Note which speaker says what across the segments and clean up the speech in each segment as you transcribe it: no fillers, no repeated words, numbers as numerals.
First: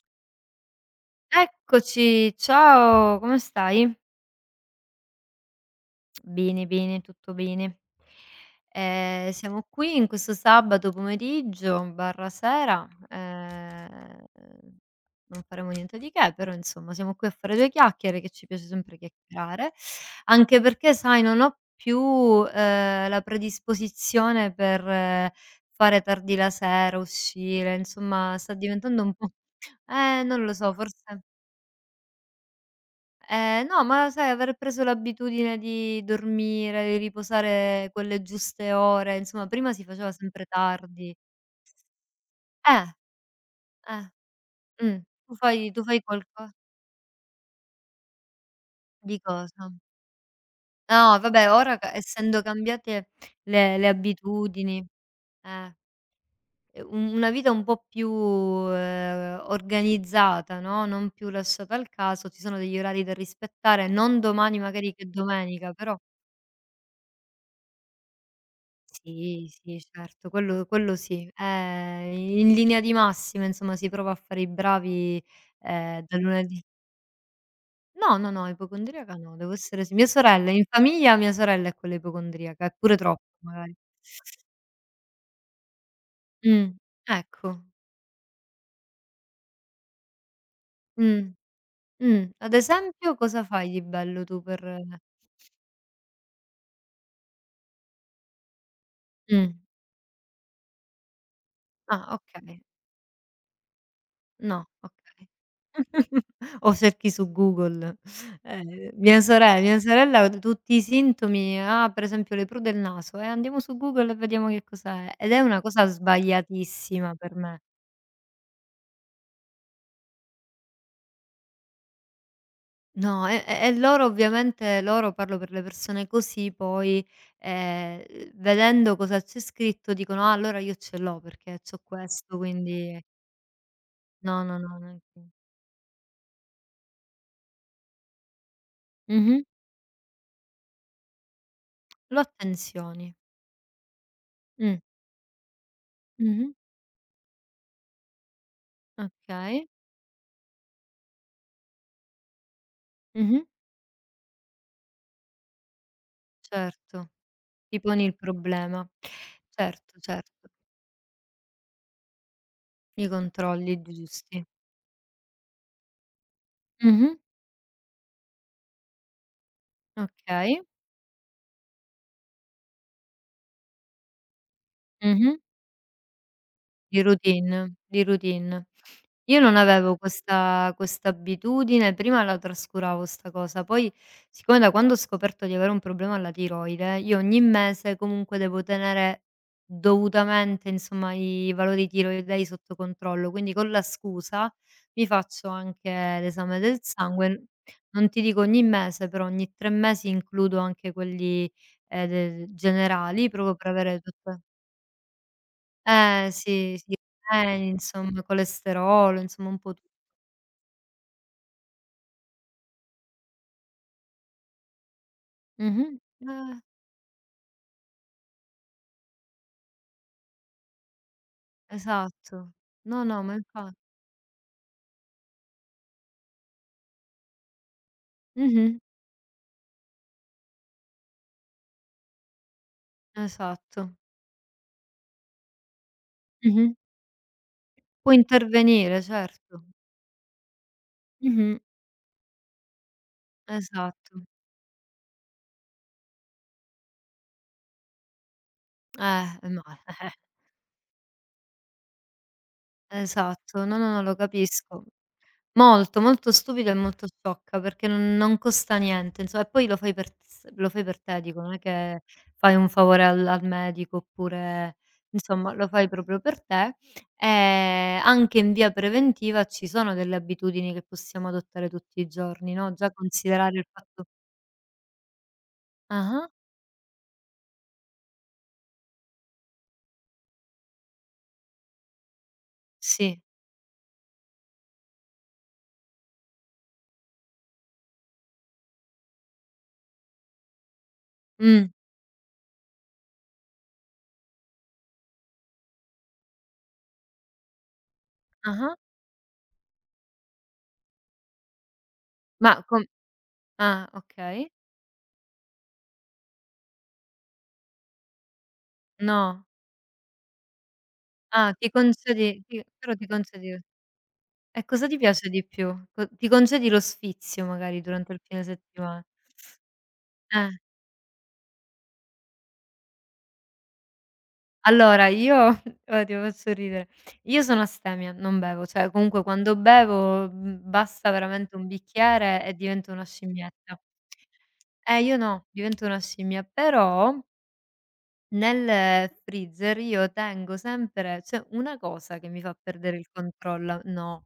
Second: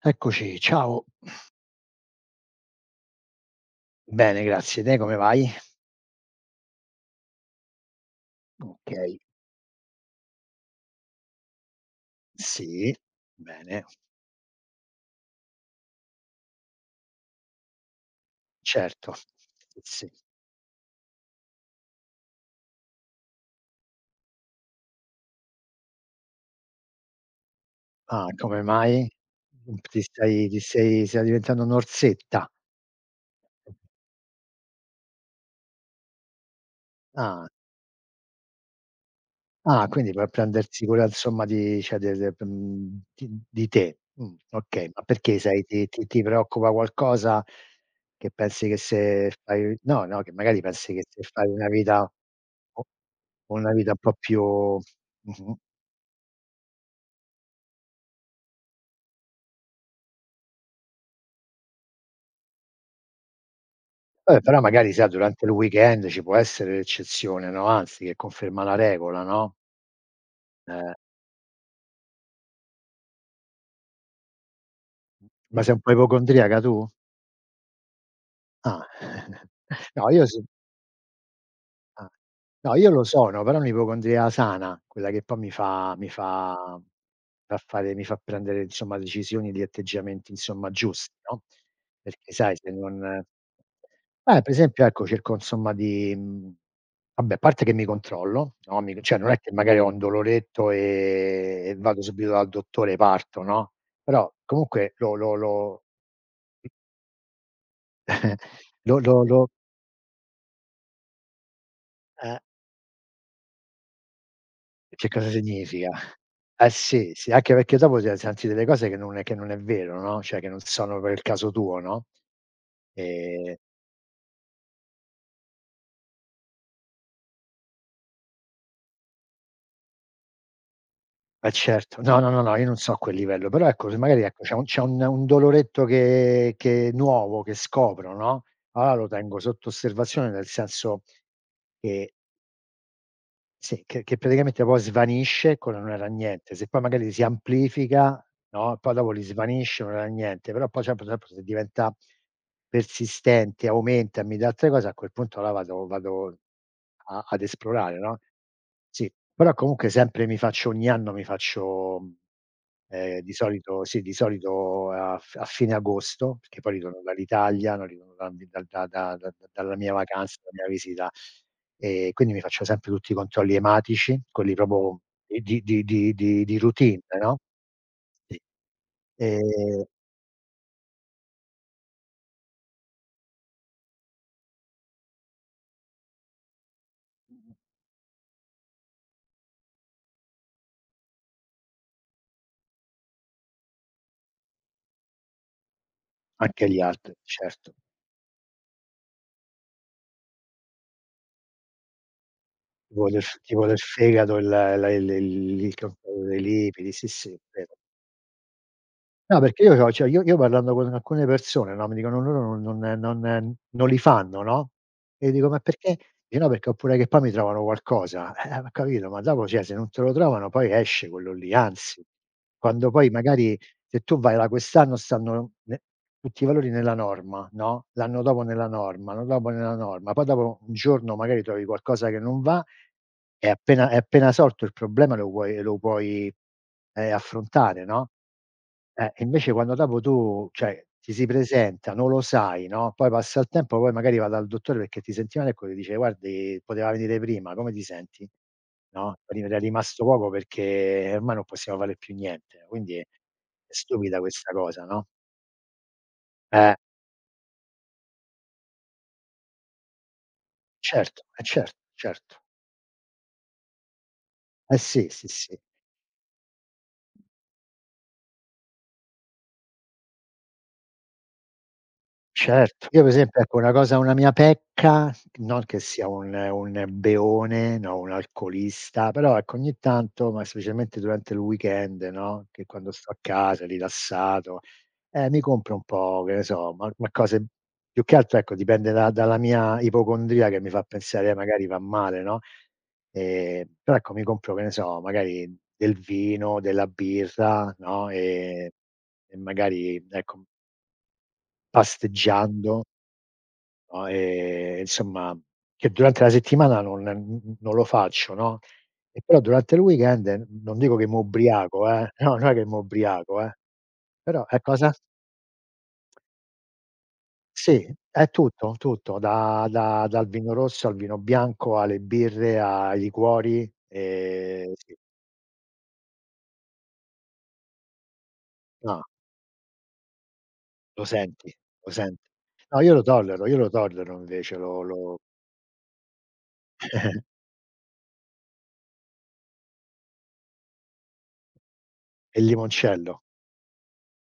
Speaker 1: Eccoci, ciao.
Speaker 2: Eccoci, ciao, come stai?
Speaker 1: Bene, grazie. Te come vai?
Speaker 2: Bene, bene, tutto bene.
Speaker 1: Okay,
Speaker 2: Siamo qui in questo sabato pomeriggio/sera,
Speaker 1: sì, bene,
Speaker 2: non faremo niente di che, però insomma siamo qui a fare due chiacchiere, che ci piace sempre
Speaker 1: certo,
Speaker 2: chiacchierare,
Speaker 1: sì.
Speaker 2: anche perché sai non ho più, la predisposizione per fare tardi la sera, uscire,
Speaker 1: Ah,
Speaker 2: insomma sta
Speaker 1: come mai?
Speaker 2: diventando un po'
Speaker 1: Mhmm,
Speaker 2: non lo
Speaker 1: ti
Speaker 2: so, forse.
Speaker 1: stai stai diventando un'orsetta.
Speaker 2: No, ma sai aver preso l'abitudine di dormire, di
Speaker 1: Ah,
Speaker 2: riposare quelle giuste ore, insomma prima si
Speaker 1: ah, quindi
Speaker 2: faceva
Speaker 1: per
Speaker 2: sempre
Speaker 1: prendersi cura
Speaker 2: tardi.
Speaker 1: insomma di, cioè,
Speaker 2: Eh,
Speaker 1: di te.
Speaker 2: eh,
Speaker 1: Okay,
Speaker 2: mh.
Speaker 1: ma perché sei
Speaker 2: Tu
Speaker 1: ti
Speaker 2: fai
Speaker 1: ti ti
Speaker 2: qualco
Speaker 1: preoccupa qualcosa, che pensi che
Speaker 2: di
Speaker 1: se
Speaker 2: cosa?
Speaker 1: fai, no, no, che magari pensi che
Speaker 2: No
Speaker 1: se fai
Speaker 2: vabbè
Speaker 1: una
Speaker 2: ora ca
Speaker 1: vita,
Speaker 2: essendo
Speaker 1: u
Speaker 2: cambiate
Speaker 1: una
Speaker 2: le
Speaker 1: vita un po' più.
Speaker 2: abitudini,
Speaker 1: Mh-mh.
Speaker 2: eh, u una vita un po' più, organizzata, no, non più lasciata al caso, ci sono degli orari da rispettare, non
Speaker 1: Vabbè,
Speaker 2: domani
Speaker 1: però magari
Speaker 2: magari che è
Speaker 1: sai durante il
Speaker 2: domenica, però
Speaker 1: weekend ci può essere l'eccezione, no, anzi che conferma la regola,
Speaker 2: Sì,
Speaker 1: no,
Speaker 2: sì, certo, quello
Speaker 1: eh.
Speaker 2: quello sì. In linea di massima, insomma, si prova a fare i bravi,
Speaker 1: Ma sei un po'
Speaker 2: dal
Speaker 1: ipocondriaca
Speaker 2: lunedì
Speaker 1: tu?
Speaker 2: no, no, no,
Speaker 1: Ah.
Speaker 2: ipocondriaca no, devo essere si mia
Speaker 1: No, io s
Speaker 2: sorella in famiglia mia sorella è quella
Speaker 1: Ah.
Speaker 2: ipocondriaca,
Speaker 1: No,
Speaker 2: è
Speaker 1: io
Speaker 2: pure
Speaker 1: lo
Speaker 2: troppo
Speaker 1: sono, però è
Speaker 2: magari.
Speaker 1: un'ipocondria sana, quella che poi mi fa mi
Speaker 2: Mh,
Speaker 1: fa
Speaker 2: ecco.
Speaker 1: fa fare mi fa prendere insomma decisioni di atteggiamenti insomma giusti,
Speaker 2: Mh,
Speaker 1: no, perché
Speaker 2: Ad
Speaker 1: sai se
Speaker 2: esempio
Speaker 1: non,
Speaker 2: cosa fai di bello tu
Speaker 1: per
Speaker 2: per
Speaker 1: esempio ecco cerco insomma di, vabbè a parte che mi controllo, no, mi, cioè, non è
Speaker 2: mh.
Speaker 1: che magari ho un doloretto, e vado
Speaker 2: Ah,
Speaker 1: subito dal
Speaker 2: okay.
Speaker 1: dottore e parto, no, però
Speaker 2: No,
Speaker 1: comunque lo
Speaker 2: okay.
Speaker 1: lo lo
Speaker 2: O cerchi su Google.
Speaker 1: lo lo lo
Speaker 2: Mia sorella ha tutti i sintomi, ha per esempio
Speaker 1: eh,
Speaker 2: le pru del naso, andiamo su Google e vediamo che
Speaker 1: che
Speaker 2: cos'è,
Speaker 1: cosa
Speaker 2: ed è una cosa
Speaker 1: significa? Eh sì,
Speaker 2: sbagliatissima
Speaker 1: sì,
Speaker 2: per
Speaker 1: anche
Speaker 2: me.
Speaker 1: perché dopo se senti delle cose che non è vero, no, cioè che non sono per il caso tuo, no,
Speaker 2: No, e
Speaker 1: ehm,
Speaker 2: e e loro ovviamente loro, parlo per le persone così poi, vedendo cosa c'è scritto dicono: "Ah allora io ce l'ho
Speaker 1: eh
Speaker 2: perché c'ho
Speaker 1: certo. No, no,
Speaker 2: questo
Speaker 1: no, no, io non
Speaker 2: quindi"
Speaker 1: so a quel livello, però ecco, se magari
Speaker 2: no,
Speaker 1: ecco c'è
Speaker 2: no,
Speaker 1: un
Speaker 2: no,
Speaker 1: c'è un
Speaker 2: neanche
Speaker 1: un doloretto che è nuovo che scopro, no, allora lo tengo
Speaker 2: mh-mh.
Speaker 1: sotto osservazione, nel senso che.
Speaker 2: Lo attenzioni.
Speaker 1: Sì, che praticamente poi
Speaker 2: Mh.
Speaker 1: svanisce con "non era
Speaker 2: Mh-mh.
Speaker 1: niente", se poi magari si amplifica, no, poi dopo li
Speaker 2: Okay.
Speaker 1: svanisce, "non era niente", però poi sempre sempre se diventa
Speaker 2: Mh-mh.
Speaker 1: persistente, aumenta e mi dà altre cose, a quel punto là vado
Speaker 2: Certo.
Speaker 1: a ad
Speaker 2: Ti
Speaker 1: esplorare,
Speaker 2: poni il
Speaker 1: no.
Speaker 2: problema.
Speaker 1: Sì, però comunque
Speaker 2: Certo,
Speaker 1: sempre mi
Speaker 2: certo.
Speaker 1: faccio, ogni anno mi faccio,
Speaker 2: I
Speaker 1: di
Speaker 2: controlli
Speaker 1: solito sì, di
Speaker 2: giusti.
Speaker 1: solito a fine agosto, perché poi ritorno
Speaker 2: Mh-mh.
Speaker 1: dall'Italia, no, ritorno da da da da da dalla mia vacanza,
Speaker 2: Okay.
Speaker 1: dalla mia visita. Quindi mi faccio sempre tutti i controlli ematici, quelli proprio
Speaker 2: Mh-mh.
Speaker 1: di routine,
Speaker 2: Di
Speaker 1: no?
Speaker 2: routine, di
Speaker 1: Sì.
Speaker 2: routine. Io non
Speaker 1: Ehm,
Speaker 2: avevo questa abitudine, prima la trascuravo 'sta cosa, poi siccome da quando ho scoperto di avere un problema alla tiroide, io ogni mese comunque devo tenere dovutamente, insomma, i valori tiroidei sotto controllo, quindi con la scusa mi faccio anche l'esame
Speaker 1: Anche
Speaker 2: del
Speaker 1: gli altri,
Speaker 2: sangue, n
Speaker 1: certo.
Speaker 2: non ti dico ogni mese, però ogni 3 mesi includo anche quelli, de
Speaker 1: Tipo del
Speaker 2: generali
Speaker 1: f
Speaker 2: proprio
Speaker 1: tipo
Speaker 2: per
Speaker 1: del
Speaker 2: avere
Speaker 1: fegato,
Speaker 2: tutte
Speaker 1: il la il controllo
Speaker 2: eh
Speaker 1: dei
Speaker 2: sì,
Speaker 1: lipidi,
Speaker 2: sì,
Speaker 1: sì, sì, vero.
Speaker 2: insomma, colesterolo,
Speaker 1: No,
Speaker 2: insomma un
Speaker 1: perché io
Speaker 2: po' tu
Speaker 1: c'ho cioè io parlando con alcune persone, no, mi dicono: "Loro non li fanno", no, e dico: "Ma
Speaker 2: mh-mh,
Speaker 1: perché?" Dice: "No,
Speaker 2: eh,
Speaker 1: perché oppure che poi mi trovano qualcosa". Ho capito, ma dopo, cioè, se non te lo trovano poi esce quello lì, anzi,
Speaker 2: esatto.
Speaker 1: quando
Speaker 2: No,
Speaker 1: poi
Speaker 2: no, ma
Speaker 1: magari
Speaker 2: infa
Speaker 1: se tu vai là quest'anno stanno ne tutti i valori nella norma, no, l'anno dopo nella
Speaker 2: mh-mh,
Speaker 1: norma, l'anno dopo nella norma, poi dopo un giorno magari trovi qualcosa che non va, è appena è
Speaker 2: esatto.
Speaker 1: appena sorto il problema, lo puoi,
Speaker 2: Mh-mh.
Speaker 1: affrontare, no,
Speaker 2: Può intervenire,
Speaker 1: e invece
Speaker 2: certo.
Speaker 1: quando dopo tu, cioè, ti si
Speaker 2: Mh-mh,
Speaker 1: presenta, non lo sai, no, poi passa il tempo, poi magari
Speaker 2: esatto.
Speaker 1: vai dal dottore perché ti senti male e quello dice: "Guardi, poteva venire prima, come ti senti?" No, "Ri era
Speaker 2: Ma
Speaker 1: rimasto poco perché ormai non possiamo fare più niente." Quindi è
Speaker 2: esatto, no, no, no, lo
Speaker 1: stupida questa cosa,
Speaker 2: capisco.
Speaker 1: no?
Speaker 2: Molto, molto stupido e
Speaker 1: Eh,
Speaker 2: molto sciocca, perché non costa niente, inso e poi lo fai per te,
Speaker 1: certo,
Speaker 2: dico,
Speaker 1: eh
Speaker 2: non è
Speaker 1: certo,
Speaker 2: che
Speaker 1: certo.
Speaker 2: fai un favore al medico oppure
Speaker 1: Eh sì, sì,
Speaker 2: insomma
Speaker 1: sì.
Speaker 2: lo fai proprio per te. Anche in via preventiva ci sono delle abitudini che possiamo adottare tutti i giorni, no,
Speaker 1: Certo.
Speaker 2: già
Speaker 1: Io per esempio ecco
Speaker 2: considerare il
Speaker 1: una cosa,
Speaker 2: fatto
Speaker 1: una mia pecca, non che sia
Speaker 2: ah-ah,
Speaker 1: un beone, no, un alcolista, però ecco ogni tanto, ma specialmente durante il weekend, no, che quando sto a
Speaker 2: sì,
Speaker 1: casa rilassato, mi compro un po', che ne so, ma cose più che altro ecco dipende da dalla mia ipocondria che mi fa pensare: magari
Speaker 2: mh,
Speaker 1: fa male", no, però ecco mi compro, che ne so, magari del vino, della birra, no,
Speaker 2: ah-ah,
Speaker 1: e magari ecco
Speaker 2: ma
Speaker 1: pasteggiando.
Speaker 2: com ah,
Speaker 1: No,
Speaker 2: okay.
Speaker 1: insomma, che durante la settimana non lo faccio, no, e però
Speaker 2: No.
Speaker 1: durante il weekend n non dico che
Speaker 2: Ah, ti
Speaker 1: m'ubriaco,
Speaker 2: concedi
Speaker 1: no, non è
Speaker 2: ti
Speaker 1: che
Speaker 2: però ti
Speaker 1: m'ubriaco,
Speaker 2: concedi
Speaker 1: però è
Speaker 2: E cosa
Speaker 1: cosa,
Speaker 2: ti piace di più? Co Ti concedi lo sfizio magari
Speaker 1: sì,
Speaker 2: durante il
Speaker 1: è
Speaker 2: fine
Speaker 1: tutto,
Speaker 2: settimana.
Speaker 1: tutto, da dal
Speaker 2: Eh.
Speaker 1: vino rosso al vino bianco, alle birre, ai liquori, sì.
Speaker 2: Allora io guarda ti faccio ridere. Io sono astemia, non bevo, cioè
Speaker 1: No,
Speaker 2: comunque quando bevo,
Speaker 1: lo
Speaker 2: basta
Speaker 1: senti,
Speaker 2: veramente un
Speaker 1: lo senti.
Speaker 2: bicchiere e
Speaker 1: No,
Speaker 2: divento una
Speaker 1: io lo
Speaker 2: scimmietta.
Speaker 1: tollero invece, lo
Speaker 2: Io
Speaker 1: lo
Speaker 2: no, divento una scimmia, però nel freezer io tengo sempre c'è una cosa che mi
Speaker 1: il
Speaker 2: fa perdere il
Speaker 1: limoncello.
Speaker 2: controllo no.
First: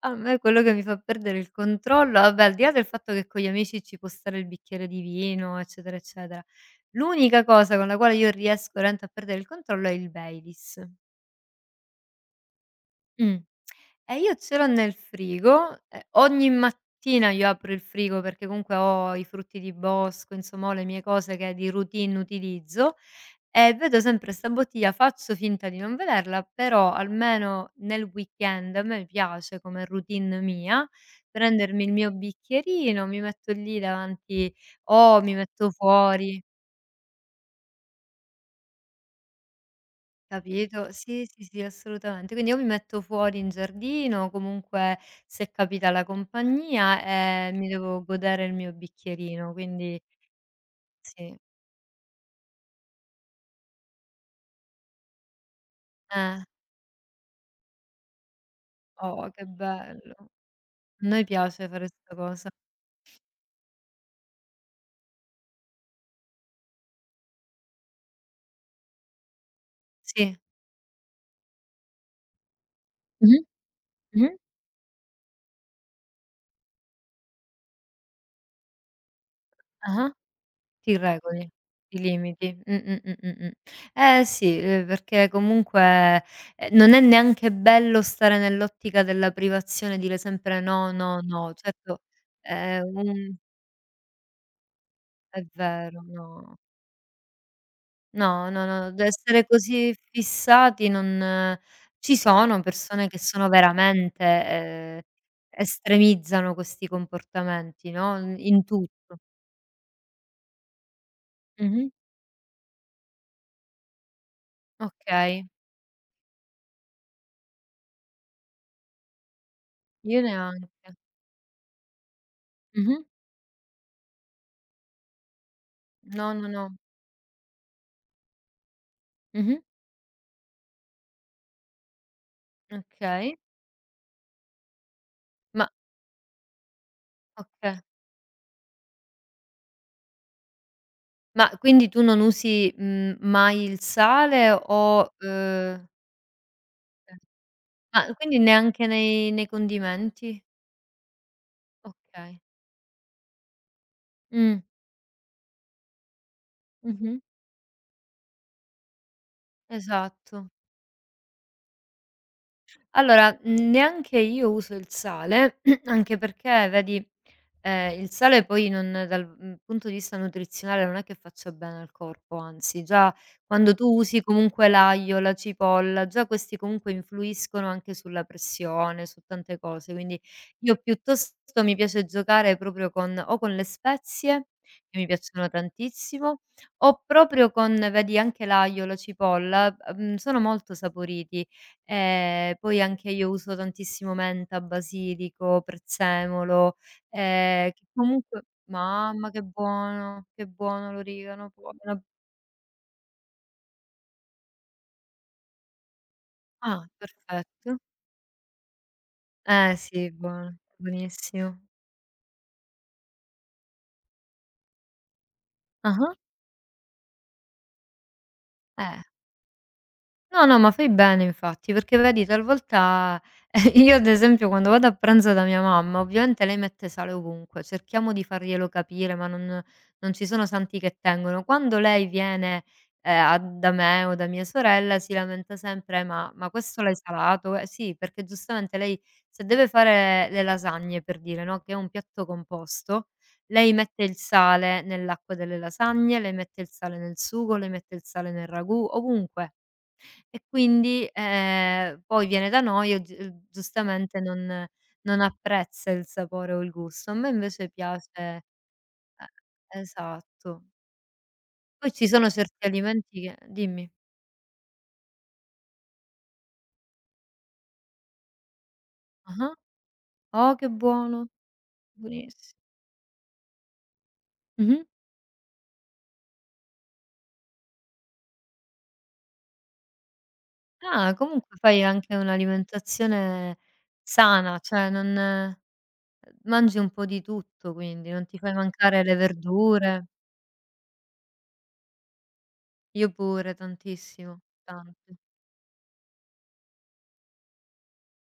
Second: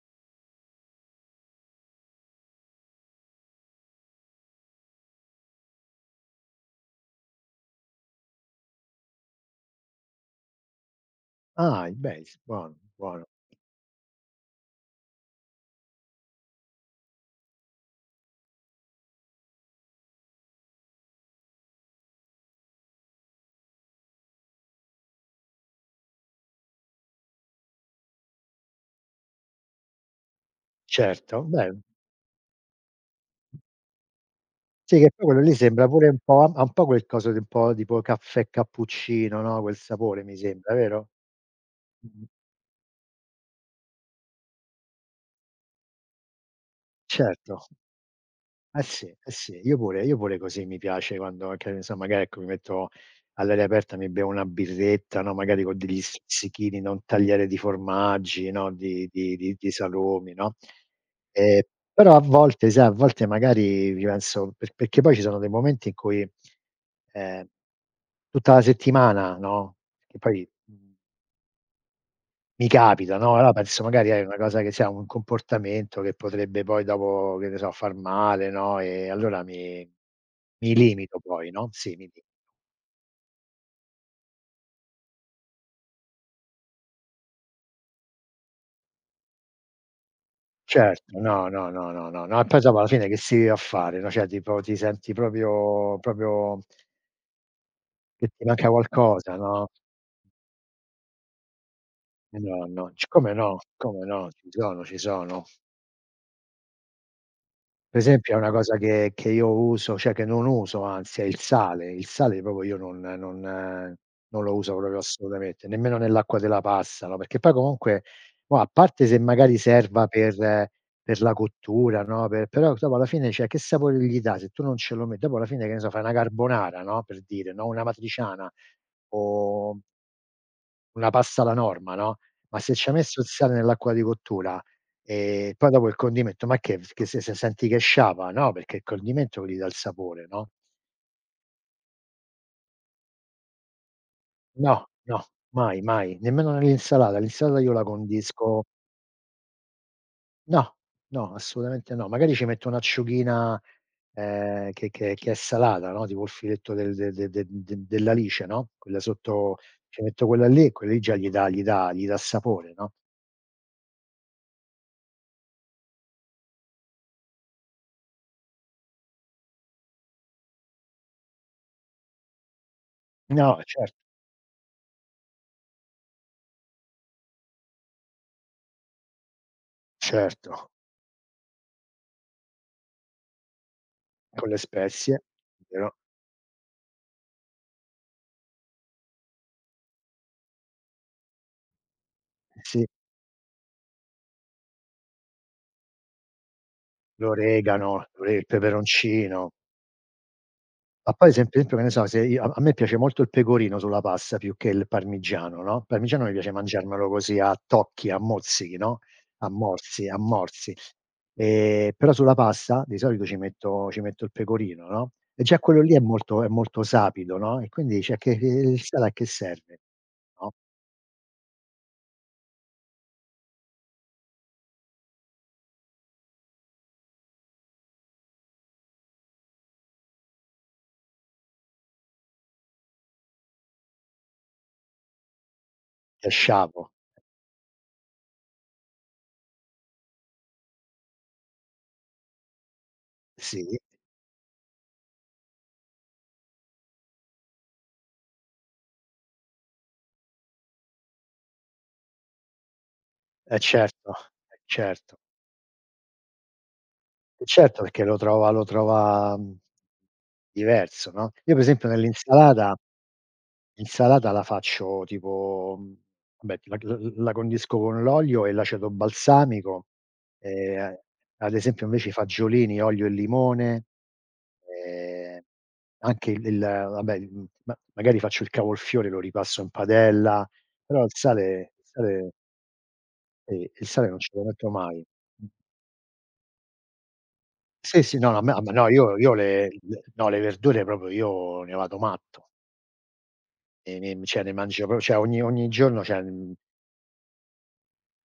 Speaker 2: A me quello che mi fa perdere il controllo vabbè, al di là del fatto che con gli amici ci può stare il bicchiere di vino, eccetera, eccetera, l'unica cosa con la quale io riesco veramente a perdere il controllo è il Baileys.
Speaker 1: Ah, beh, s buono, buono.
Speaker 2: Mh. Io ce l'ho nel frigo, ogni mattina io apro il frigo perché comunque ho i frutti di bosco, insomma ho le mie cose che di routine utilizzo e vedo sempre 'sta bottiglia, faccio finta di non vederla, però almeno nel weekend a me piace come routine mia
Speaker 1: Certo, beh.
Speaker 2: prendermi il mio bicchierino, mi metto lì davanti
Speaker 1: Sì, che
Speaker 2: o
Speaker 1: poi
Speaker 2: mi
Speaker 1: quello lì
Speaker 2: metto
Speaker 1: sembra pure un
Speaker 2: fuori
Speaker 1: po', ha un po' quel coso di un po' tipo caffè cappuccino, no, quel sapore mi sembra,
Speaker 2: Capito?
Speaker 1: vero?
Speaker 2: Sì, sì, sì,
Speaker 1: Mh-mh.
Speaker 2: assolutamente. Quindi io mi metto fuori in giardino, comunque se capita la compagnia, e
Speaker 1: Certo.
Speaker 2: mi devo godere il mio
Speaker 1: Sì, eh
Speaker 2: bicchierino,
Speaker 1: sì, io
Speaker 2: quindi
Speaker 1: pure io pure così mi piace
Speaker 2: sì.
Speaker 1: quando che ne so, magari ecco mi metto all'aria aperta, mi bevo una birretta, no, magari con degli
Speaker 2: Eh,
Speaker 1: stuzzichini, no, un tagliere di formaggi, no, di
Speaker 2: oh,
Speaker 1: di
Speaker 2: che
Speaker 1: di di
Speaker 2: bello.
Speaker 1: salumi, no,
Speaker 2: A noi
Speaker 1: ehm,
Speaker 2: piace fare 'sta
Speaker 1: però a
Speaker 2: cosa.
Speaker 1: volte sai, a volte magari ci penso, perché poi ci sono dei momenti in cui, ehm, tutta la settimana, no, che
Speaker 2: Sì.
Speaker 1: poi, mhmm, mi capita, no,
Speaker 2: Mh-mh,
Speaker 1: allora penso magari è
Speaker 2: mh-mh.
Speaker 1: una cosa che sia un comportamento che potrebbe poi dopo, che ne so, far male, no, e allora mi
Speaker 2: Ah-ah.
Speaker 1: mi
Speaker 2: Ti
Speaker 1: limito
Speaker 2: regoli,
Speaker 1: poi, no, sì,
Speaker 2: ti
Speaker 1: mi li
Speaker 2: limiti. Eh sì, perché comunque, non è neanche bello stare nell'ottica della privazione, dire sempre: "No,
Speaker 1: certo,
Speaker 2: no,
Speaker 1: no,
Speaker 2: no".
Speaker 1: no, no,
Speaker 2: Certo.
Speaker 1: no, no, no, e poi dopo alla fine che si
Speaker 2: Un
Speaker 1: vive a fare, no, cioè tipo ti senti
Speaker 2: È
Speaker 1: proprio
Speaker 2: vero, no.
Speaker 1: proprio che ti
Speaker 2: No, no,
Speaker 1: manca
Speaker 2: no, da
Speaker 1: qualcosa,
Speaker 2: essere
Speaker 1: no?
Speaker 2: così fissati non ci
Speaker 1: Eh, no,
Speaker 2: sono
Speaker 1: no, c
Speaker 2: persone che
Speaker 1: come
Speaker 2: sono
Speaker 1: no, come
Speaker 2: veramente
Speaker 1: no, ci sono, ci sono.
Speaker 2: estremizzano questi comportamenti,
Speaker 1: Per
Speaker 2: no,
Speaker 1: esempio è
Speaker 2: in
Speaker 1: una
Speaker 2: in
Speaker 1: cosa che
Speaker 2: tutto.
Speaker 1: che io uso, cioè che non uso anzi, è il
Speaker 2: Mh-mh.
Speaker 1: sale. Il sale proprio io non lo uso proprio
Speaker 2: Okay,
Speaker 1: assolutamente, nemmeno nell'acqua della pasta, no, perché poi comunque, mo' a parte se magari serva
Speaker 2: io neanche.
Speaker 1: per la cottura, no, però dopo
Speaker 2: Mh-mh.
Speaker 1: alla fine, cioè, che sapore gli dà se tu non ce lo me dopo alla fine, che ne so, fai una
Speaker 2: No, no, no.
Speaker 1: carbonara, no, per dire, no, una matriciana
Speaker 2: Mh-mh.
Speaker 1: o una pasta alla norma, no, ma se ci hai messo il
Speaker 2: Okay.
Speaker 1: sale nell'acqua di cottura,
Speaker 2: Ma
Speaker 1: poi dopo il condimento, ma che se senti che
Speaker 2: okay.
Speaker 1: sciapa? No, perché il condimento gli dà il sapore, no?
Speaker 2: Ma quindi tu non usi, mai il sale
Speaker 1: No,
Speaker 2: o
Speaker 1: no, mai, mai, nemmeno nell'insalata. L'insalata io la
Speaker 2: ma quindi
Speaker 1: condisco,
Speaker 2: neanche nei condimenti?
Speaker 1: no, no, assolutamente no. Magari
Speaker 2: Okay.
Speaker 1: ci metto un'acciughina,
Speaker 2: Mh.
Speaker 1: che è salata, no, tipo il filetto del de
Speaker 2: Mh-mh.
Speaker 1: de de de dell'alice, no, quella sotto ci metto quella
Speaker 2: Esatto.
Speaker 1: lì e quella lì già gli dà sapore, no?
Speaker 2: Allora, neanche io uso il sale, anche perché vedi, il sale poi non dal, punto di vista nutrizionale non è che faccia bene al corpo, anzi già
Speaker 1: No,
Speaker 2: quando tu
Speaker 1: certo,
Speaker 2: usi comunque l'aglio, la cipolla, già questi comunque influiscono anche sulla pressione, su tante cose, quindi
Speaker 1: certo.
Speaker 2: io piuttosto mi piace giocare proprio con le spezie,
Speaker 1: Con le
Speaker 2: che mi
Speaker 1: spezie,
Speaker 2: piacciono
Speaker 1: vero?
Speaker 2: tantissimo, o proprio con vedi anche l'aglio, la cipolla, sono molto saporiti. Poi
Speaker 1: Sì,
Speaker 2: anche io uso tantissimo menta, basilico, prezzemolo, che
Speaker 1: l'oregano, l'ore il
Speaker 2: comunque mamma
Speaker 1: peperoncino.
Speaker 2: che buono
Speaker 1: Ma poi se
Speaker 2: l'origano,
Speaker 1: per
Speaker 2: poi
Speaker 1: esempio, che ne
Speaker 2: una
Speaker 1: so, se io, a, a me piace molto il pecorino sulla pasta più che il parmigiano, no, parmigiano mi piace
Speaker 2: ah,
Speaker 1: mangiarmelo così a
Speaker 2: perfetto.
Speaker 1: tocchi, a mozzichi, no, a
Speaker 2: Eh
Speaker 1: morsi,
Speaker 2: sì,
Speaker 1: a
Speaker 2: buono,
Speaker 1: morsi.
Speaker 2: buonissimo.
Speaker 1: Però sulla pasta di solito ci metto il pecorino, no, e già quello lì è
Speaker 2: Ah-ah,
Speaker 1: molto è molto sapido, no, e quindi, cioè, che il
Speaker 2: eh.
Speaker 1: sale a che serve,
Speaker 2: No,
Speaker 1: no,
Speaker 2: no, ma fai bene infatti, perché vedi talvolta io ad esempio quando vado a pranzo da mia mamma, ovviamente lei mette sale ovunque, cerchiamo di farglielo capire, ma non ci sono santi che tengono. Quando lei viene, a da me o da mia sorella si lamenta sempre:
Speaker 1: è
Speaker 2: Ma questo
Speaker 1: sciapo.
Speaker 2: l'hai salato?" Eh sì, perché giustamente lei se deve fare le lasagne per dire, no, che è un piatto composto, lei
Speaker 1: Sì,
Speaker 2: mette il sale nell'acqua delle lasagne, lei mette il sale nel sugo, lei mette il sale nel ragù, ovunque. E quindi, poi viene da noi e gi
Speaker 1: eh certo,
Speaker 2: giustamente
Speaker 1: eh
Speaker 2: non
Speaker 1: certo.
Speaker 2: non apprezza il sapore o il gusto. A me
Speaker 1: E
Speaker 2: invece
Speaker 1: certo, perché lo
Speaker 2: piace
Speaker 1: trova lo trova, mhmm,
Speaker 2: eh, esatto.
Speaker 1: diverso, no, io per esempio
Speaker 2: Poi ci sono certi
Speaker 1: nell'insalata,
Speaker 2: alimenti che dimmi.
Speaker 1: l'insalata la faccio tipo, vabbè, la condisco con l'olio e l'aceto
Speaker 2: Ah-ah.
Speaker 1: balsamico,
Speaker 2: Oh, che
Speaker 1: ehm,
Speaker 2: buono,
Speaker 1: ad esempio invece i
Speaker 2: buonissi
Speaker 1: fagiolini, olio e limone,
Speaker 2: mh-mh.
Speaker 1: ehm, anche il vabbè, ma magari faccio il cavolfiore, lo ripasso in padella, però il
Speaker 2: Ah, comunque
Speaker 1: sale, il
Speaker 2: fai anche
Speaker 1: sale
Speaker 2: un'alimentazione
Speaker 1: sì, il sale non ce lo
Speaker 2: sana,
Speaker 1: metto
Speaker 2: cioè
Speaker 1: mai.
Speaker 2: non
Speaker 1: Mh.
Speaker 2: mangi un po' di tutto
Speaker 1: Sì,
Speaker 2: quindi,
Speaker 1: sì,
Speaker 2: non
Speaker 1: no, no,
Speaker 2: ti
Speaker 1: a me
Speaker 2: fai
Speaker 1: a me no,
Speaker 2: mancare le
Speaker 1: io le
Speaker 2: verdure.
Speaker 1: no, le verdure proprio io ne vado matto.
Speaker 2: Io pure
Speaker 1: E ne,
Speaker 2: tantissimo,
Speaker 1: cioè, ne mangio, pro
Speaker 2: tante.
Speaker 1: cioè ogni giorno, cioè,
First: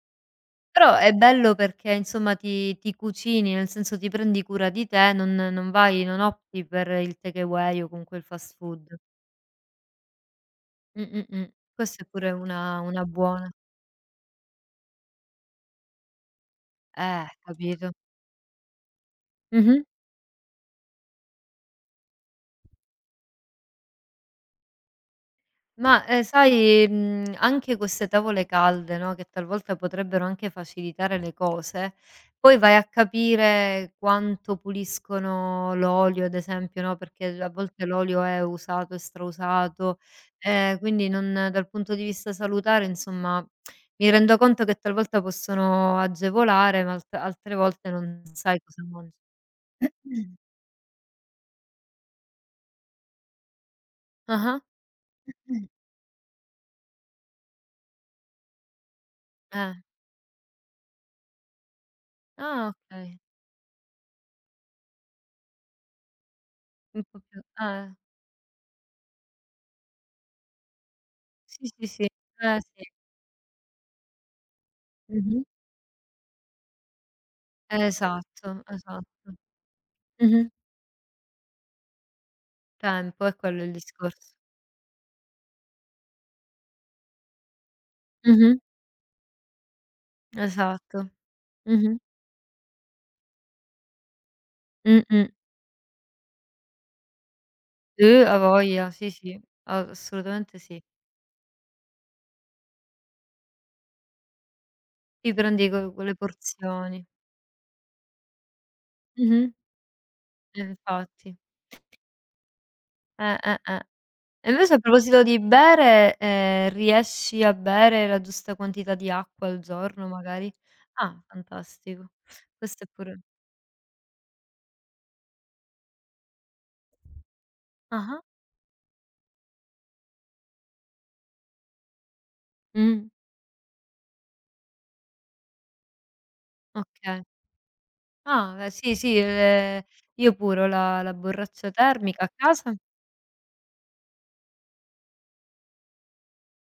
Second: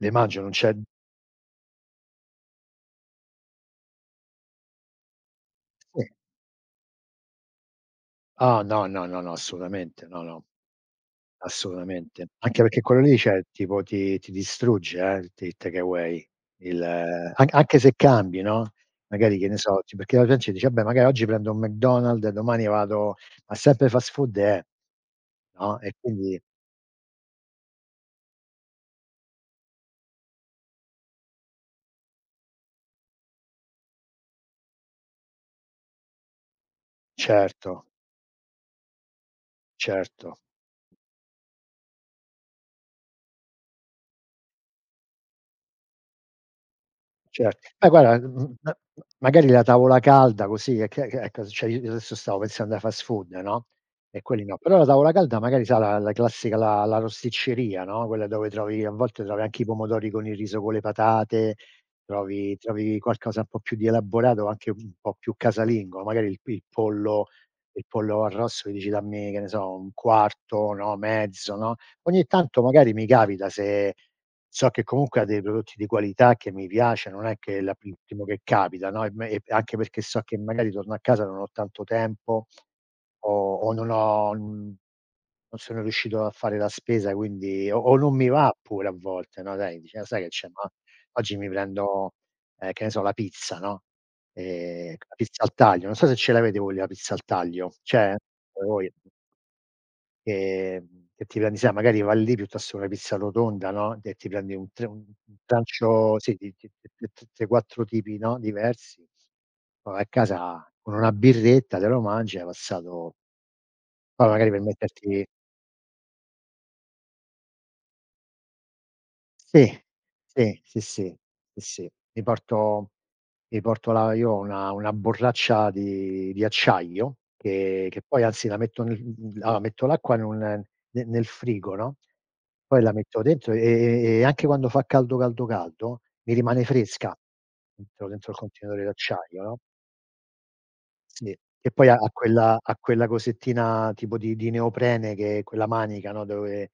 Speaker 1: le mangio, non c'è,
Speaker 2: Però è bello perché insomma ti cucini, nel senso ti prendi cura di te, non non
Speaker 1: sì.
Speaker 2: vai non opti per il takeaway o comunque il fast
Speaker 1: Ah, no,
Speaker 2: food.
Speaker 1: no, no, no, assolutamente, no, no,
Speaker 2: Mh, mh, mh. Questa è
Speaker 1: assolutamente.
Speaker 2: pure
Speaker 1: Anche perché
Speaker 2: una
Speaker 1: quello
Speaker 2: una
Speaker 1: lì, cioè,
Speaker 2: buona
Speaker 1: tipo ti distrugge, il takeaway. Il an Anche se
Speaker 2: capito.
Speaker 1: cambi, no, magari che ne so,
Speaker 2: Mh-mh.
Speaker 1: c perché la gente dice: "Vabbè, magari oggi prendo un McDonald's, domani vado", ma sempre fast food è, no, e
Speaker 2: Ma,
Speaker 1: quindi
Speaker 2: sai, anche queste tavole calde, no, che talvolta potrebbero anche facilitare le cose, poi vai a capire quanto puliscono l'olio, ad esempio, no, perché a
Speaker 1: certo,
Speaker 2: volte l'olio è usato e strausato,
Speaker 1: certo.
Speaker 2: quindi non dal punto di vista salutare, insomma, mi rendo conto che talvolta possono agevolare, ma altre
Speaker 1: Certo. Ma
Speaker 2: volte non
Speaker 1: guarda,
Speaker 2: sai
Speaker 1: ma
Speaker 2: cosa mangi.
Speaker 1: magari la tavola calda così e che ecco, cioè io adesso stavo pensando ai fast food, no, e quelli no,
Speaker 2: Ah-ah.
Speaker 1: però la tavola calda magari sai la classica la rosticceria, no, quella dove trovi, a volte trovi anche i
Speaker 2: Eh.
Speaker 1: pomodori con il riso con le patate, trovi
Speaker 2: Ah,
Speaker 1: trovi
Speaker 2: okay.
Speaker 1: qualcosa un po' più di elaborato, anche un po' più casalingo, magari il il
Speaker 2: Un po'
Speaker 1: pollo
Speaker 2: più
Speaker 1: il
Speaker 2: eh.
Speaker 1: pollo arrosto e dici: "Dammi, che ne so, un quarto, no, mezzo",
Speaker 2: Sì,
Speaker 1: no.
Speaker 2: sì, sì.
Speaker 1: Ogni tanto
Speaker 2: Sì.
Speaker 1: magari mi capita, se. So che comunque ha dei
Speaker 2: Mh-mh.
Speaker 1: prodotti di qualità che mi piace, non è che è la pri, il primo che
Speaker 2: Esatto,
Speaker 1: capita, no,
Speaker 2: esatto.
Speaker 1: e anche perché so che
Speaker 2: Mh-mh.
Speaker 1: magari torno a casa, non ho tanto tempo,
Speaker 2: Tempo, è
Speaker 1: o
Speaker 2: quello il
Speaker 1: o non
Speaker 2: discorso.
Speaker 1: ho, non sono riuscito a fare la spesa, quindi o non mi va
Speaker 2: Mh-mh.
Speaker 1: pure a volte, no, dai, dici: "Ah, sai che c'è, ma
Speaker 2: Esatto.
Speaker 1: oggi mi
Speaker 2: Mh-mh.
Speaker 1: prendo, che ne so, la pizza, no, la
Speaker 2: Mh-mh.
Speaker 1: pizza al taglio." Non so se ce l'avete voi la pizza al taglio, c'è
Speaker 2: A
Speaker 1: da
Speaker 2: voglia,
Speaker 1: voi?
Speaker 2: sì, sì, assolutamente sì.
Speaker 1: Che ti prendi sai magari vai lì piuttosto che una pizza rotonda, no, e ti prendi un
Speaker 2: Ti prendi co quelle
Speaker 1: trancio sì di t
Speaker 2: porzioni.
Speaker 1: t 3, 4 tipi, no, diversi.
Speaker 2: Mh-mh.
Speaker 1: Poi vai a casa con una
Speaker 2: Infatti.
Speaker 1: birretta, te lo mangi, hai passato,
Speaker 2: Eh.
Speaker 1: poi
Speaker 2: E
Speaker 1: magari per
Speaker 2: invece a proposito
Speaker 1: metterti.
Speaker 2: di bere, riesci a bere la giusta quantità di acqua al
Speaker 1: Sì,
Speaker 2: giorno magari?
Speaker 1: sì, sì,
Speaker 2: Ah,
Speaker 1: sì, sì, sì.
Speaker 2: fantastico.
Speaker 1: Mi
Speaker 2: Questo è
Speaker 1: porto
Speaker 2: pure
Speaker 1: mi porto la io ho una borraccia di acciaio che
Speaker 2: ah-ah.
Speaker 1: poi anzi la metto nel, mhmm, allora metto l'acqua in un ne nel frigo, no, poi la
Speaker 2: Mh.
Speaker 1: metto dentro e anche quando fa caldo, caldo, caldo, mi rimane fresca
Speaker 2: Okay.
Speaker 1: dentro il
Speaker 2: Ah, beh,
Speaker 1: contenitore
Speaker 2: sì, sì,
Speaker 1: d'acciaio, no,
Speaker 2: io pure ho la
Speaker 1: sì. E
Speaker 2: borraccia
Speaker 1: poi ha ha
Speaker 2: termica a
Speaker 1: quella
Speaker 2: casa
Speaker 1: ha quella cosettina tipo di neoprene che è quella manica, no, dove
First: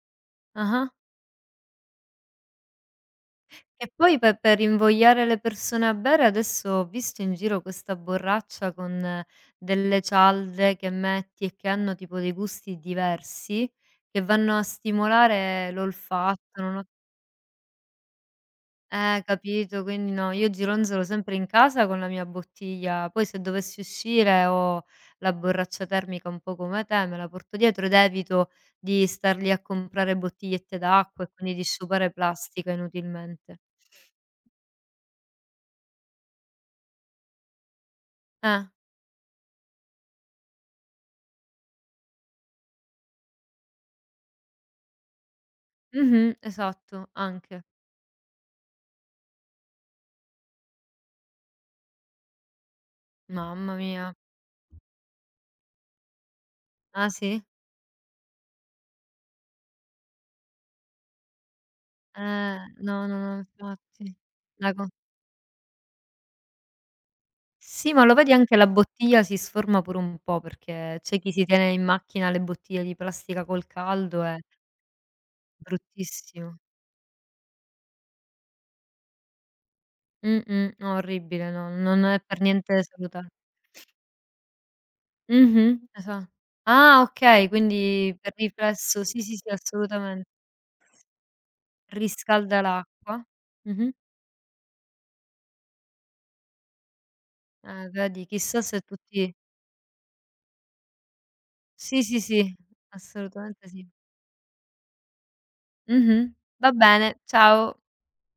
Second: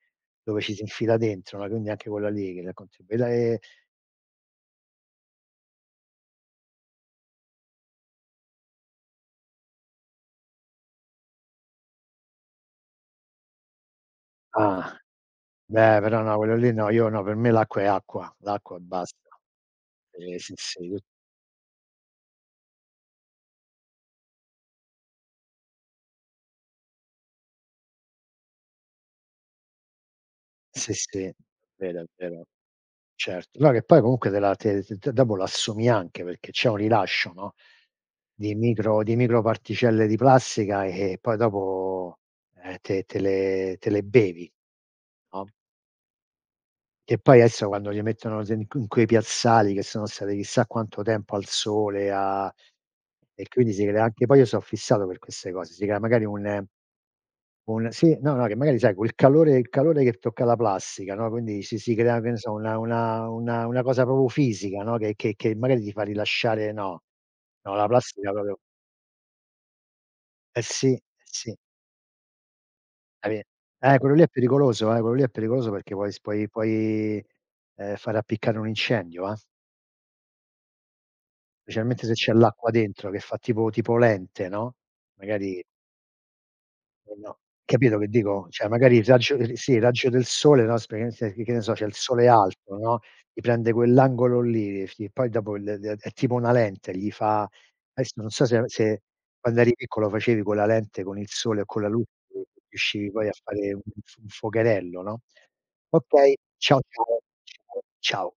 Speaker 1: dove ci si
Speaker 2: ah-ah.
Speaker 1: infila dentro, no, quindi anche quella lì che la contribu e la e.
Speaker 2: E poi pe per invogliare le persone a bere adesso ho visto in giro questa borraccia con delle cialde che metti e che hanno tipo dei gusti diversi, che vanno a
Speaker 1: Ah,
Speaker 2: stimolare
Speaker 1: beh, però no, quello
Speaker 2: l'olfatto,
Speaker 1: lì
Speaker 2: non ho
Speaker 1: no, io no, per me l'acqua è acqua, l'acqua e basta.
Speaker 2: Capito, quindi no, io
Speaker 1: Sì, sì, io
Speaker 2: gironzolo sempre in casa con la mia bottiglia, poi se dovessi uscire ho la borraccia termica un po' come te, me la porto dietro ed evito di star lì a comprare bottigliette
Speaker 1: sì, sì,
Speaker 2: d'acqua e quindi di
Speaker 1: è
Speaker 2: sciupare
Speaker 1: vero,
Speaker 2: plastica
Speaker 1: certo.
Speaker 2: inutilmente.
Speaker 1: No, che poi comunque te la te te te dopo l'assumi anche, perché c'è un rilascio, no,
Speaker 2: Eh,
Speaker 1: di microparticelle di plastica e poi dopo, te le bevi, no?
Speaker 2: mh-mh, esatto,
Speaker 1: Che poi
Speaker 2: anche.
Speaker 1: adesso quando li mettono se in in quei piazzali che sono stati chissà quanto tempo al sole, a, e quindi
Speaker 2: Mamma
Speaker 1: si crea
Speaker 2: mia.
Speaker 1: anche poi io so' fissato per queste cose, si crea magari
Speaker 2: Ah sì?
Speaker 1: un sì, no, no, che magari sai quel calore, il calore che tocca la plastica, no, quindi si crea, che ne so, una
Speaker 2: No, no,
Speaker 1: una
Speaker 2: no,
Speaker 1: una una cosa
Speaker 2: infatti.
Speaker 1: proprio
Speaker 2: La
Speaker 1: fisica,
Speaker 2: co
Speaker 1: no, che magari ti fa rilasciare, no, no, la
Speaker 2: Sì, ma lo
Speaker 1: plastica
Speaker 2: vedi anche
Speaker 1: proprio,
Speaker 2: la bottiglia si sforma pure un po'
Speaker 1: sì,
Speaker 2: perché
Speaker 1: eh
Speaker 2: c'è chi si
Speaker 1: sì,
Speaker 2: tiene in macchina le bottiglie di
Speaker 1: capi
Speaker 2: plastica col
Speaker 1: quello lì
Speaker 2: caldo
Speaker 1: è
Speaker 2: e
Speaker 1: pericoloso, quello lì è pericoloso perché puoi s puoi
Speaker 2: Bruttissimo.
Speaker 1: puoi, far appiccare un incendio, eh.
Speaker 2: Mh-mh. No, orribile, no,
Speaker 1: Specialmente
Speaker 2: non
Speaker 1: se
Speaker 2: è
Speaker 1: c'è
Speaker 2: per
Speaker 1: l'acqua
Speaker 2: niente
Speaker 1: dentro che
Speaker 2: saluta
Speaker 1: fa tipo lente, no, magari,
Speaker 2: mh-mh, esa ah,
Speaker 1: o no?
Speaker 2: okay,
Speaker 1: Capito che
Speaker 2: quindi per
Speaker 1: dico? Cioè magari il
Speaker 2: riflesso sì,
Speaker 1: raggio,
Speaker 2: sì, sì,
Speaker 1: sì, il raggio
Speaker 2: assolutamen
Speaker 1: del sole, no, specialmente che ne so, c'è il sole
Speaker 2: riscalda
Speaker 1: alto, no,
Speaker 2: l'acqua.
Speaker 1: ti prende
Speaker 2: Mh-mh.
Speaker 1: quell'angolo lì, sì, poi dopo il l è tipo una lente, gli fa adesso
Speaker 2: Vedi,
Speaker 1: non so se
Speaker 2: chissà se tutti
Speaker 1: quando eri piccolo facevi con la lente, con il sole o con la
Speaker 2: sì,
Speaker 1: luce,
Speaker 2: sì, sì,
Speaker 1: riuscivi poi a
Speaker 2: assolutamente
Speaker 1: fare
Speaker 2: sì.
Speaker 1: un fuocherello, no?
Speaker 2: Mh-mh.
Speaker 1: Okay,
Speaker 2: Va
Speaker 1: ciao,
Speaker 2: bene,
Speaker 1: ciao,
Speaker 2: ciao.
Speaker 1: ciao, ciao.